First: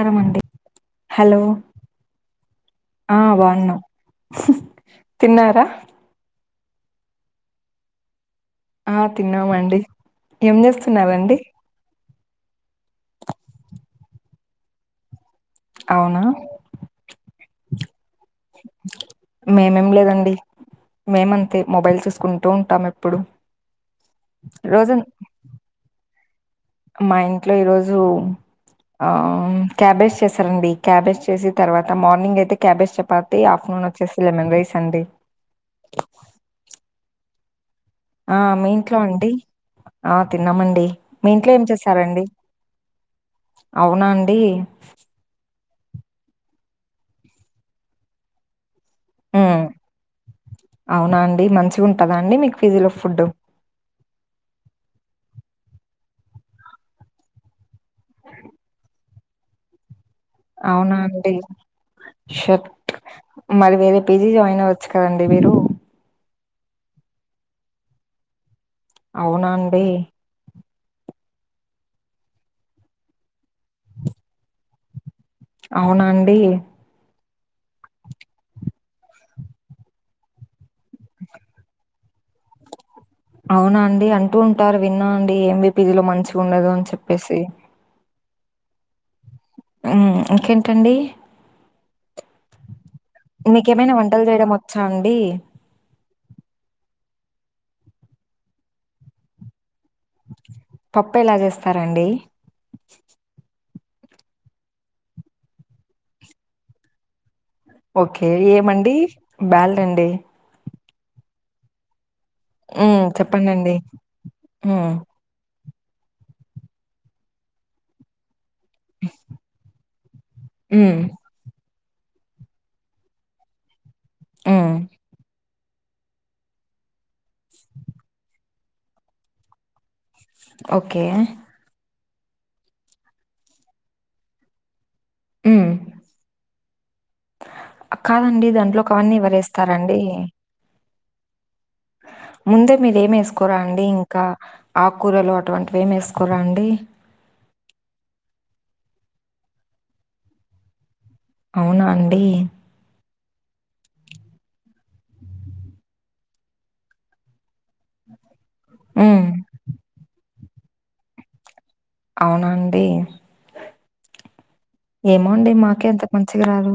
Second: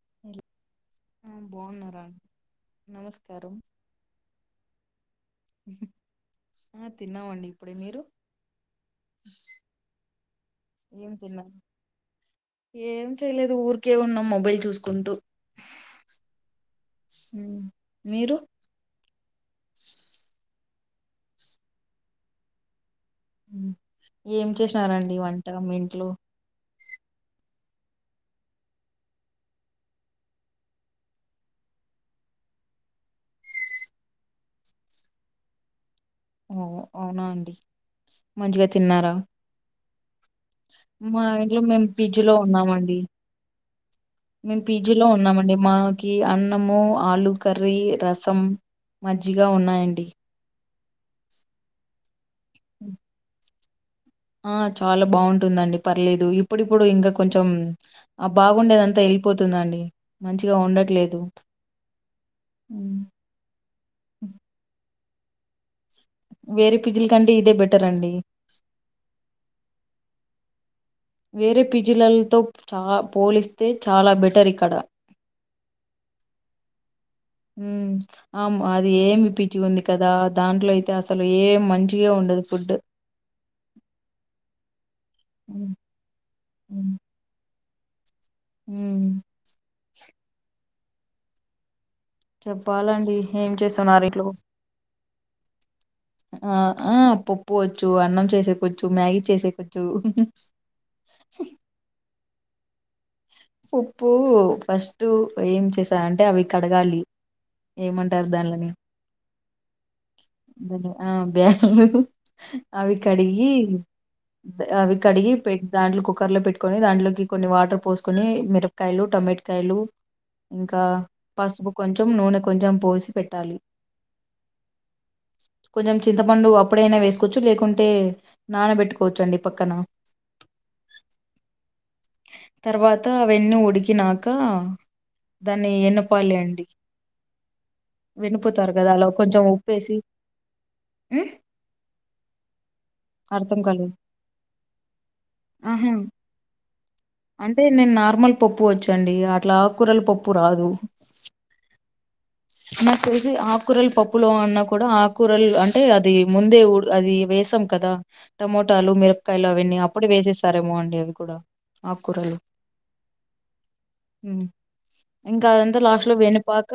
అండి ఆ హలో బాగున్నారా అండి? ఆ నమస్కారం బావున్నాం తిన్నారా తిన్నామండి ఇప్పుడే మీరు ఆ తిన్నామండి ఏం ఏం చేస్తున్నారండి తిన్నా ఏం చేయలేదు ఊరికే ఉన్నాం మొబైల్ చూసుకుంటూ అవునా మీరు మేమేం లేదండి మేమంతే మొబైల్ చూసుకుంటూ ఉంటాం ఎప్పుడు ఏం రోజు చేశారండి వంట మీ ఇంట్లో మా ఇంట్లో ఈరోజు క్యాబేజ్ చేస్తారండి క్యాబేజ్ చేసి తర్వాత మార్నింగ్ అయితే క్యాబేజ్ చెప ఆఫటర్నూన్ వచ్చేసి లెమన్ రైస్ అండి ఓ అవునా అండి ఆ మంచిగా మీ ఇంట్లో తిన్నారా అండి ఆ తిన్నామండి మా మీ ఇంట్లో ఏం మేము చేస్తారండి పీజీలో ఉన్నామండి అవునండి లో ఉన్నామండి మాకి అన్నము ఆలు కర్రీ రసం మజ్జిగా ఉమ్ ఉన్నాయండి అవునా అండి మంచిగా ఉంటదా అండి మీకు పిజీలో ఫుడ్ ఆ చాలా బాగుంటుందండి పర్లేదు ఇప్పుడిప్పుడు ఇంకా కొంచెం ఆ బాగుండేదంతా [unintelligible] పోతుందండి అవునా అండి షట్ మరి వేరే పీజీ జాయిన్ అవ్వచ్చు కదండి మీరు వేరే పీజీలు కంటే ఇదే బెటర్ అండి అవునా అండి వేరే పీజీలలతో చా పోలిస్తే చాలా బెటర్ ఇక్కడ అవునా అండి ఉమ్ ఆ అది ఏం పిజి ఉంది కదా దాంట్లో అయితే అసలు ఏం మంచిగా ఉండదు ఫుడ్ అవునా అండి అంటూ ఉంటారు విన్నా అండి ఎం. వి ఉమ్ పీజీలో మంచిగా ఉండదు అని ఉమ్, చెప్పేసి ఉమ్ ఉమ్ ఇంకేంటండి చెప్పాలండి ఏం మీకేమైనా చేస్తున్నారు ఇంట్లో వంటలు చేయడం వచ్చా అండి ఆ ఆ పప్పు వచ్చు అన్నం చేసుకోవచ్చు మ్యాగీ చేసేకోవచ్చు పప్పు ఎలా చేస్తారండి పప్పు ఫస్ట్ ఏం చేసాఅంటే అవి కడగాలి ఓకే ఏమంటారు దానిలని ఏమండి బాల్డ్ అండి ఆ బేరు అవి మ్మ్ కడిగి చెప్పండండి మ్మ్ అవి కడిగి పె దాంట్లో కుక్కర్ లో పెట్టుకొని దాంట్లోకి కొన్ని వాటర్ పోసుకొని మీర కాయలు టొమటకాయలు ఇంకా మ్మ్ పసుపు కొంచెం నూనె కొంచెం పోసి పెట్టాలి ఉమ్ కొంచెం చింతపండు అప్పుడైనా వేసుకోవచ్చు లేకుంటే నానబెట్టుకోవచ్చు అండి పక్కన ఓకే తర్వాత అవన్నీ ఉడికినాక మ్మ్ దాన్ని ఎనపాలి అండి కాదండి వెనుపుతారు దాంట్లోకి కదా అలా అవన్నీ కొంచెం ఉప్పేసి ఎవరేస్తారండి హ్మ్? ముందే మీరు ఏం వేసుకోరా అర్థం అండి కాలేదు ఇంకా ఆకురాలు అటువంటివి ఆహా ఏమి వేసుకోరా అండి అంటే నేను నార్మల్ పప్పు వచ్చండి అట్లా ఆక్కూరల పప్పు రాదు అవునా అండి నా తెలిసి ఆకూరలు పప్పులో అన్నా కూడా ఆకూరలు అంటే అది ముందే అది వేస్ స్తాం కదా టమోటాలు హ్మ్. మిరపకాయలు అవన్నీ అప్పుడే వేసేస్తారేమో అండి అవి కూడా ఆకుకూరలు అవునండి హ్మ్. ఏమో ఇంకా అండి అదంతా మాకే అంత లాస్ట్ లో మంచిగా వెనుపాక రాదూ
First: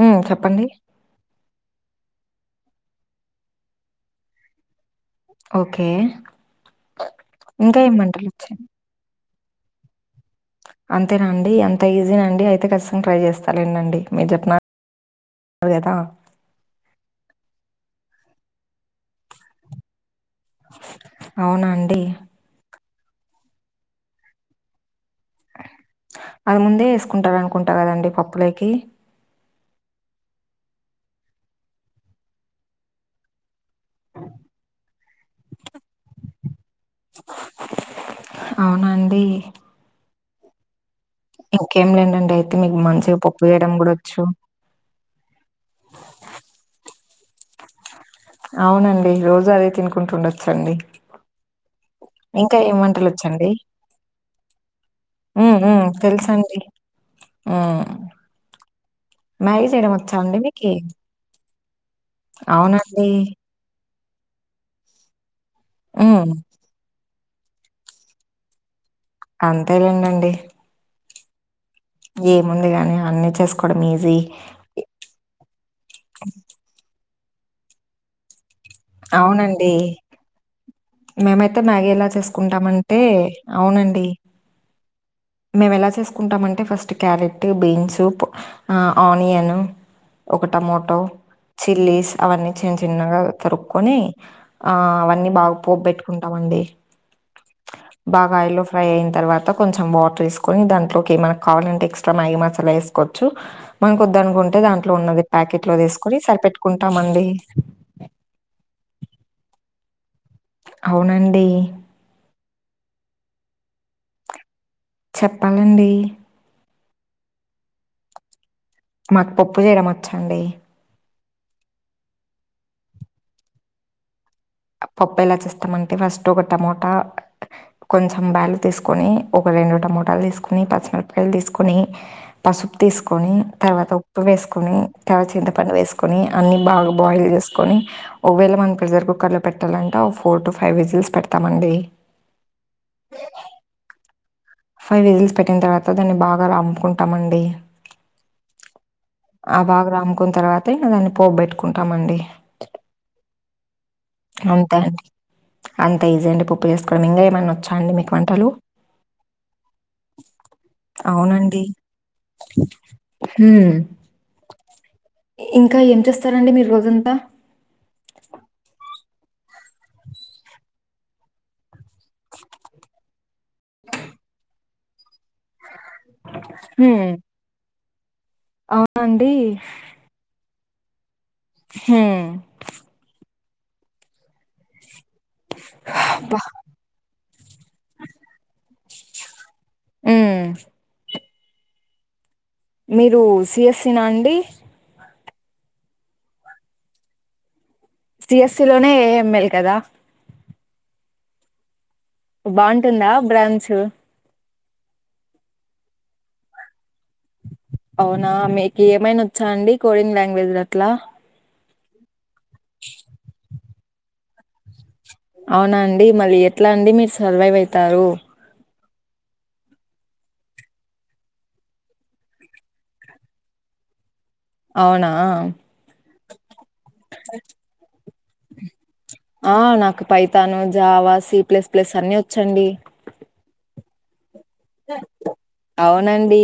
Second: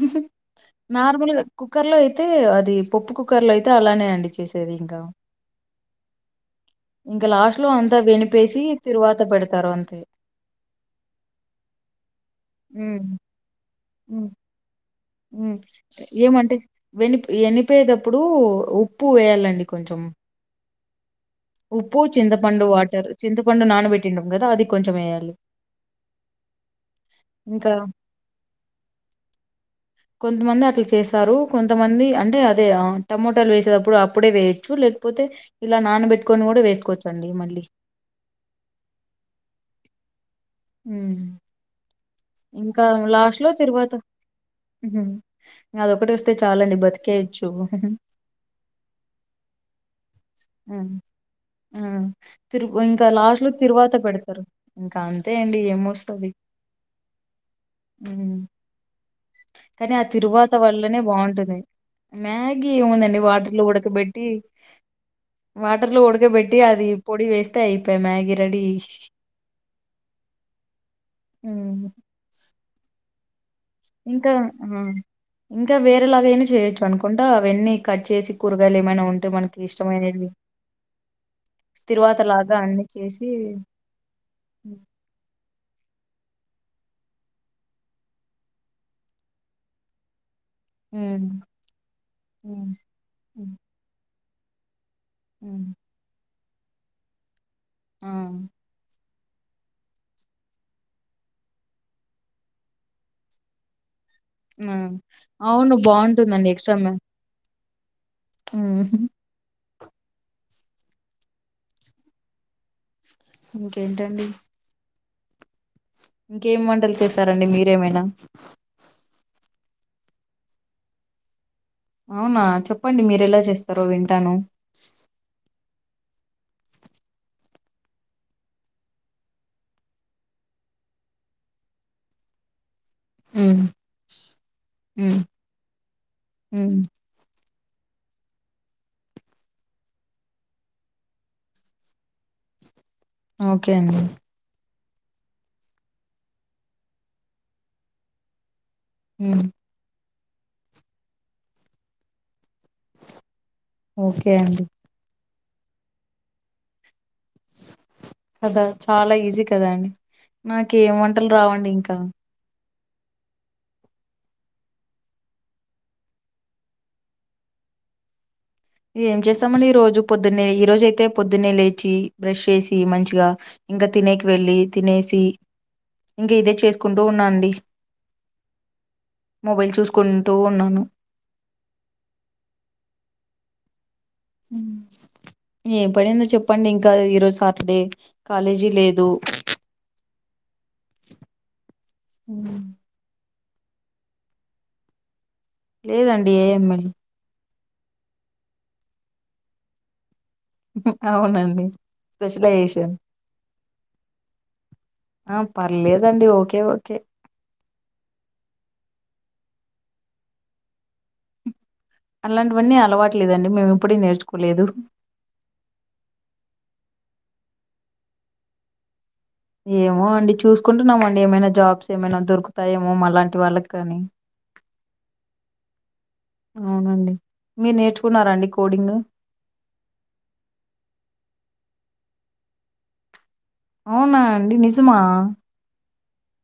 ఉమ్ చెప్పండి నార్మల్గా కుక్కర్ లో అయితే అది పప్పు కుక్కర్ లో అయితే అలానే అండి చేసేది ఇంకా ఓకే ఇంకా ఏమంటారు వేసి తిరువాత పెడతారు అంతే అంతేనఅండి అంత ఈజీనా అండి అయితే ఉమ్ ఖచ్చితంగా ట్రై చేస్తాండి ఉమ్ మీరు చె ఏమంటే వెని ఎనిపేటప్పుడు ఉప్పు వేయాలండి కొంచెం అవునా ఉప్పు అండి? చింతపన్ పండు వాటర్ చింతపండు నానబట్టిండం కదా అది కొంచెం వయాలి అది ముందే వేసుకుంటారు ఇంకా అనుకుంటా కదండి పప్పులొకి కొంతమంది అట్లా చేస్తారు కొంతమంది అంటే అదే టమోటాలు వేసేట ప్పుడు అప్పుడే వేయొచ్చు లేకపోతే ఇలా నానబెట్టుకొని కూడా వేసుకోవచ్చండి మళ్ళీ అవునా అండి ఉ ఇంకేం లేండండి అయితే మీకు మంచిగా పప్పు లో చేయడం కూడా తిరువాత వచ్చు అదొకటి వస్తే చాలండి బతికేయచ్చు అవునండి రోజు అదే తినుకుంటుండొచ్చండి హ్మ్ ఆ తిరు ఏం ఇంకా లాస్ట్ వంటలొచ్చండి? లో తిరువాత పెడతారు ఇంకా అ ఉ ఉ తెలుసండి ఆ కానీ ఆ వచ్చా అండి తిరువాత మీకి? వల్లనే బాగుంటుంది మ్యాగీ అవునండి. ఏముందండి వాటర్ లో ఉడకబెట్టి వాటర్ లో హ్మ్. ఉడకబెట్టి అది పొడి వేస్తే అయిపోఏ మ్యాగీ రెడీ అంతేలెండి అండి ఊహు ఏముంది లే అని అన్ని చేసుకో ఇంకా ఇంకా వేరేలాగైనా చేయొచ్చు అనుకుంట అవన్నీ కట్ చేసి కూరగాయలు ఏమైనా ఉంటే మనకి అవునండి. ఇష్టమైనటివి మేమైతే మ్యాగీ ఎలా చేసుకుంటామంటే చేసి అవునండి హ్మ్ మేము ఎలా చేసుకుంటామంటే ఫస్ట్ క్యారెట్ బీన్సూప్ ఆ ఆనియన్ ఒక టమాటో చిల్లీస్ అవన్నీ హ్మ్ చిన్న చిన్నగా హ్మ్ తరుగ్ కోని ఆ అవన్నీ బాగా హ్మ్. పోపు పెట్టుకుంటామండి ఆ బాగా ఆయిల్లో ఫ్రై అయిన తర్వాత కొంచెం వాటర్ వేసుకొని దాంట్లోకి మనకి కావాలంటే ఎక్స్ట్రా మ్యాగీ మసాలా వేసుకోవచ్చు మనాకోద్దనుకుంటే ఆ దాంట్లో ఉన్నది ప్యాకెట్లో అవును ది ఏసుకొని బాగుంటుందండి సరిపెట్టుకుంటాము అండి. ఉహ్ అవునండి ఇంకేంటండి చెప్పాలండి ఇంకేమి వంటలు చేసారండి మీరేమైనా మాకు పప్పు చేయడం వచ్చండి. అవునా చెప్పండి. మీరు ఎలా చేస్తారో వింటాను పప్పు ఎలా చేస్తామంటే ఫస్ట్ ఒక టమోటా కొంచెం బ్యాలు తీసుకొని ఒక రెండు టమోటాలు తీసుకొని పచ్చిమిరపాయలు తీసుకొని పసుపు తీసుకొని హ్మ్ తర్వాత ఉప్పు వేసుకొని హ్మ్ తర్వాత చింతపండు వేసుకొని అన్నీ హ్మ్ బాగా బాయిల్ చేసు కొని ఒకవెళ మనం ప్రెసర్ కుక్కర్ పెట్టాలంటే ఒక ఫోర్ టూ ఫైవ్ విజిల్స్ పెడతాం అండి. ఓకే అండి ఫైవ్ విజిల్స్ పెట్టిన తర్వాత దాన్ని బాగా రమ్పుకుంటాము అండి హ్ ఆ బాగా రామ్ముకున్న తర్వాత దాన్ని పోపు బేట్టుకుంటాము అండి అంతా అండి అంతా ఈజీ అండి పప్పు ఉప్పు ఏసుకోవడం ఇంకా ఏమన్నా వచ్చా అండి మీకు వంటలు కదా చాలా ఈజీ కదా అండి నాకేం వంటలు రావండి. ఇంకా హ్ ఇంకా ఏం చేస్తారండి. మీరూ రోజంతా ఏం చేస్తామండి. ఈ రోజు పొద్దున్నే ఈ రోజు అయితే పొద్దున్నే లేచి బ్రష్ చేసి మంచిగా ఇంకా తినేకి వెళ్ళి తినేసి ఇంక ఇదే చేసుకుంటూ ఉన్నాండి. అవున అండి కుంటూ ఉన్నాను హ్ ఏం పనిందో అబ్బా! చెప్పండి. ఇంకా ఈరోజు సాటర్డే కాలేజీ లేదు హ్ ఉ మీరు సి ఎస్సి నా అండి లేదండి ఏ ఎమ్ ఎల్ సి ఎ స్సి లోనే ఏ ఎం ఎల్ కదా అవునండి స్పెషలైజేషన్ బాగుంటుందా బ్రాంచ్ ఆ పర్లేదండి ఓకే ఓకే అవునా మీకు ఏమైనా వోచ్చా అండి కోడింగ్ లాంగ్వేజ్ లు అట్లా అలాంటివన్నీ అలవాటు లేదండి మేము ఇప్పుడీ నేర్చుకోలేదు అవునా అండి మరీ ఎట్లా అండి మీరు సర్వైవ్ అవుతారు ఏమో అండి చూసుకుంటున్నామండి. ఏమైనా జాబ్స్ ఏమైనా దొరుకుతాయేమో మాలాంటి వాళ్ళకి కాని అవునా అవునండి. మీరు నేర్చుకున్నారాండి కోడింగ్ ఆ నాకు పైతాను జావా సి ప్లేస్ ప్లేస్ అన్ని వచ్చండి అవునా అండి నిజమా అవునండి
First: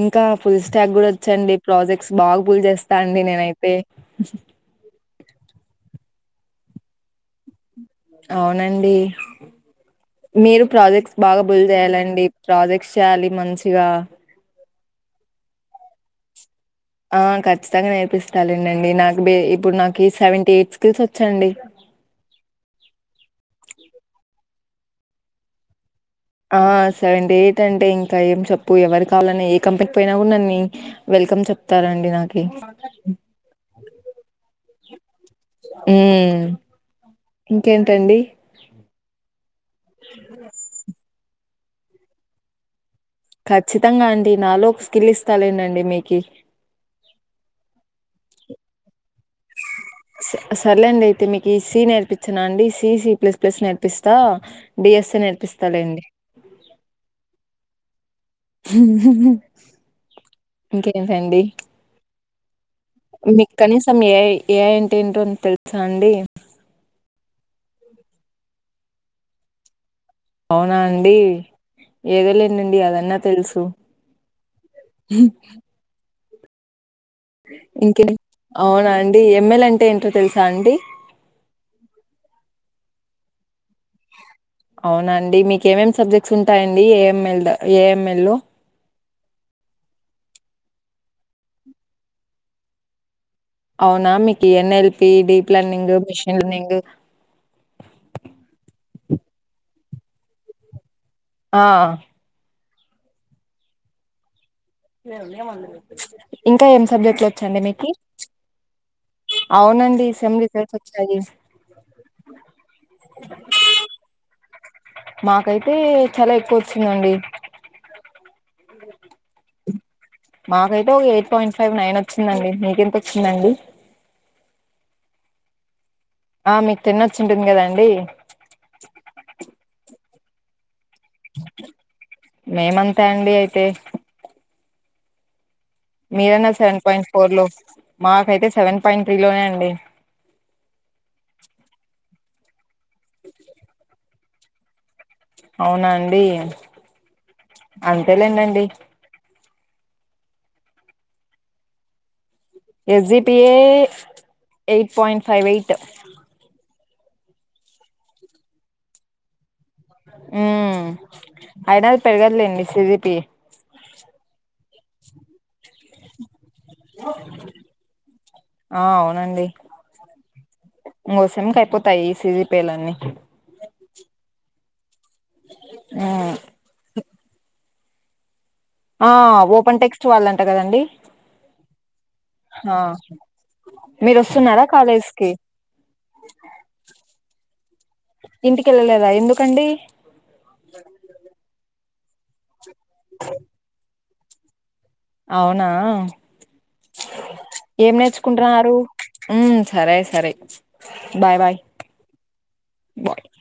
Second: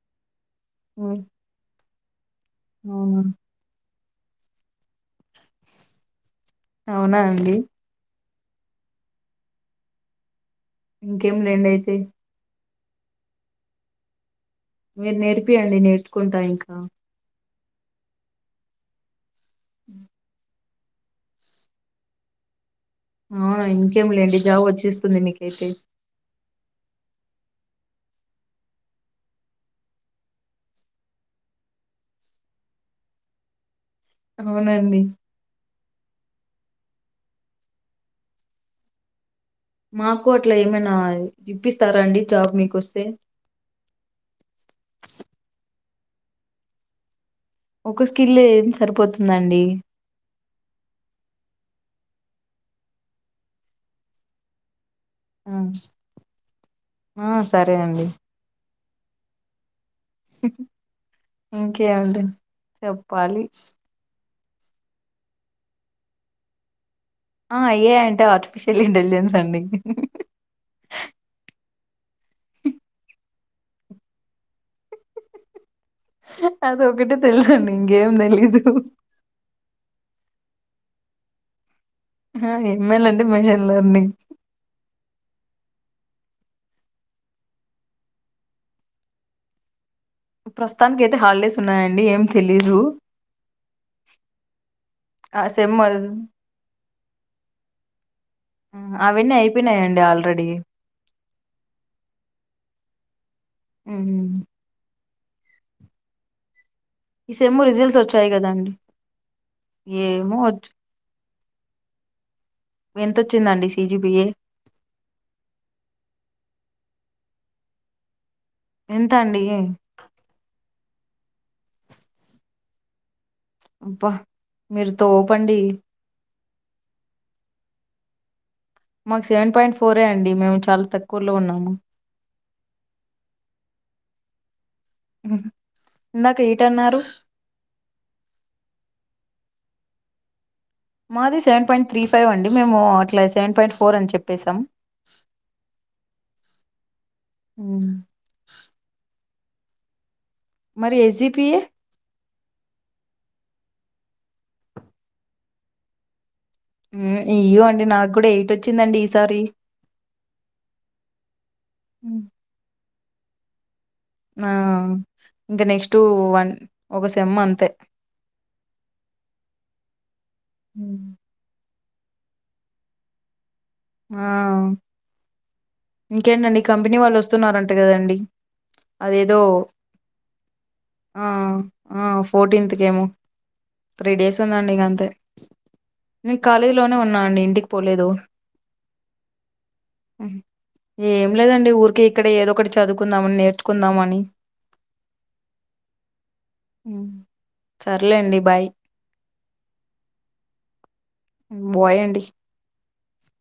ఇంకా పుల్స్ ట్యాగ్ కూడా హ్మ్. వచ్చండి ప్రాజెక్ట్స్ బాగు బుల్ జేస్తా అవునా అండి నేనైతే అవునా అండి అవునండి మీరు ప్రాజెక్ట్స్ ఇంకేం బాగా బుల్ లేండి అయితే జెయ్యాలండి ప్రాజెక్ట్స్ చేయ్యాలి మంచిగా మీరు నేర్పియండి నేర్చుకుంటా ఇంకా ఆ ఖచ్చితంగా నేర్పిస్తాలెండండి నాకు డె ఇప్పుడు నాకీ సెవెంటీ ఎయిట్ స్కిల్స్ వచ్చండి ఆ ఇంకేం లేండి జాబ్ వచ్చేస్తుంది మీకైతే ఆ సెవెంటీ ఎయిట్ అంటే ఇంకా ఏం చెప్పు ఎవరు కావాలని ఏ కంపెనీకి పోయినా గుడ నన్ని వెల్కమ్ చెప్తారండి నాకి అవునండి మ్మ్ ఇంకేంటండి మాకు అట్లా ఏమైనా ఇప్పిస్తారా అండి జాబ్ మీకొస్తే ఖచ్చితంగా అండి నాలో ఒక స్కిల్ ఇస్తాలేండండి మీకి ఒక స్కిల్ ఏం సరిపోతుందండి సర్లేండి అయితే మీకి ఈ సి నేర్పిచిన అండి సి సి ప్లస్ ప్లస్ నేర్పిస్తా బి ఎస్ ఎన్ ఎల్ ఆ సరే అండి ఇంకేంటండి? ఇంకే అండి మీకు కనీసం ఏ ఐ ఏ ఐ అంటే ఏంటోని తెలుసా అండి ఆ ఏ ఐ అంటే ఆర్టిఫిషియల్ ఇంటెలిజెన్స్ అండి అవునా అండి ఏదోలేండండి అదన్నా తెలుసు అ అదొక్కటే తెలుసండి ఇంగేం దెలీదు ఎమ్ ఎల్ అంటే ఏంటో తెలుసా అండి ఎం ఎల్ అండి మెషన్ లెర్నింగ్ అవునా అండి మీకేమేమి సబ్జెక్ట్స్ ఉంటాయండి A M L A M L లో ప్రస్తుతానికైతే హాలిడేస్ ఉన్నాయండి ఏం తెలీదు అవునా మీకి ఎన్ ఎల్ పి ఆ deep sem learning machine learning అవన్నీ అయిపొయినాయండి ఆల్రెడీ ఆ ఊహు ఇంకా ఏం సబ్జెక్ట్లు ఈ సెమ్ వచ్చండి మీకి రిజల్ట్స్ వచ్చాయి కదండి. అవునండి సెమ్ ఏమో రిజల్ట్స్ వచ్చాయి [inaudible] ఎంతొచ్చిందండి సి జీ బి ఏ మాకైతే చాలా ఎక్కువ వచ్చిందండి ఎంత అండి మాకైతే ఒక ఎయిట్ పాయింట్ ఫైవ్ నైన్ వచ్చిందండి మీకెంత వచ్చిందండి అబ్బ మీరు తోపండి ఆ మీకు టెన్ వచ్చింటుంది గదండి మాకు సెవెన్ పాయింట్ ఫోరే అండి మేము చాలా తక్కువలో ఉన్నాము మేమంతే అండి అయితే [unintelligible] ఇందాక మీరన్న ఎయిట్ సెవెన్ అన్నారు. పాయింట్ ఫోర్ లో మాకైతే సెవెన్ పాయింట్ త్రీ లోనే అండి మాది సెవెన్ పాయింట్ త్రీ ఫైవ్ అండి మేము అట్లా సెవెన్ పాయింట్ ఫోర్ అని చెప్పేసాం అవునా అండి అంతేలేండండి మరి SGPA SGPA eight point five eight ఇయ్యో అండి నాకు కూడా ఎయిట్ వచ్చిందండి ఈసారి ఊ అయినది పెరగదులేండి సిజిపి ఆ ఇంకా నెక్స్ట్ వన్ ఒక సెమ్ అంతే ఆ అవునండి ఇంగో సెమ్ కు అయిపోతాయి సిజీ పేలన్నీ ఆ ఉమ్ ఇంకేంటండి కంపెనీ వాళ్ళు వస్తున్నారంట కదండి ఆ అదేదో ఓపెన్ టెక్స్ట్ వాళ్ళంట కదండి ఆ ఆ ఫోర్టీన్త్ ఆ కేమో త్రీ మీరు డేస్ వస్తున్నారా ఉందండి కాలేజ్ గంతే కి నేను కాలేజీ లోనే ఉన్నా అండి ఇంటికి పోలేదు ఇంటికేళ్ళలేదా ఎందుకండి ఏం లేదండి ఊరికే ఇక్కడ ఏదో ఒకటి చదువుకుందామని నేర్చుకుందామని అవునా ఏం సర్లేండి బాయ్ నేర్చుకుంటున్నారు ఊ సరే సరే బాయ్ బాయ్ బై అండి [unintelligible]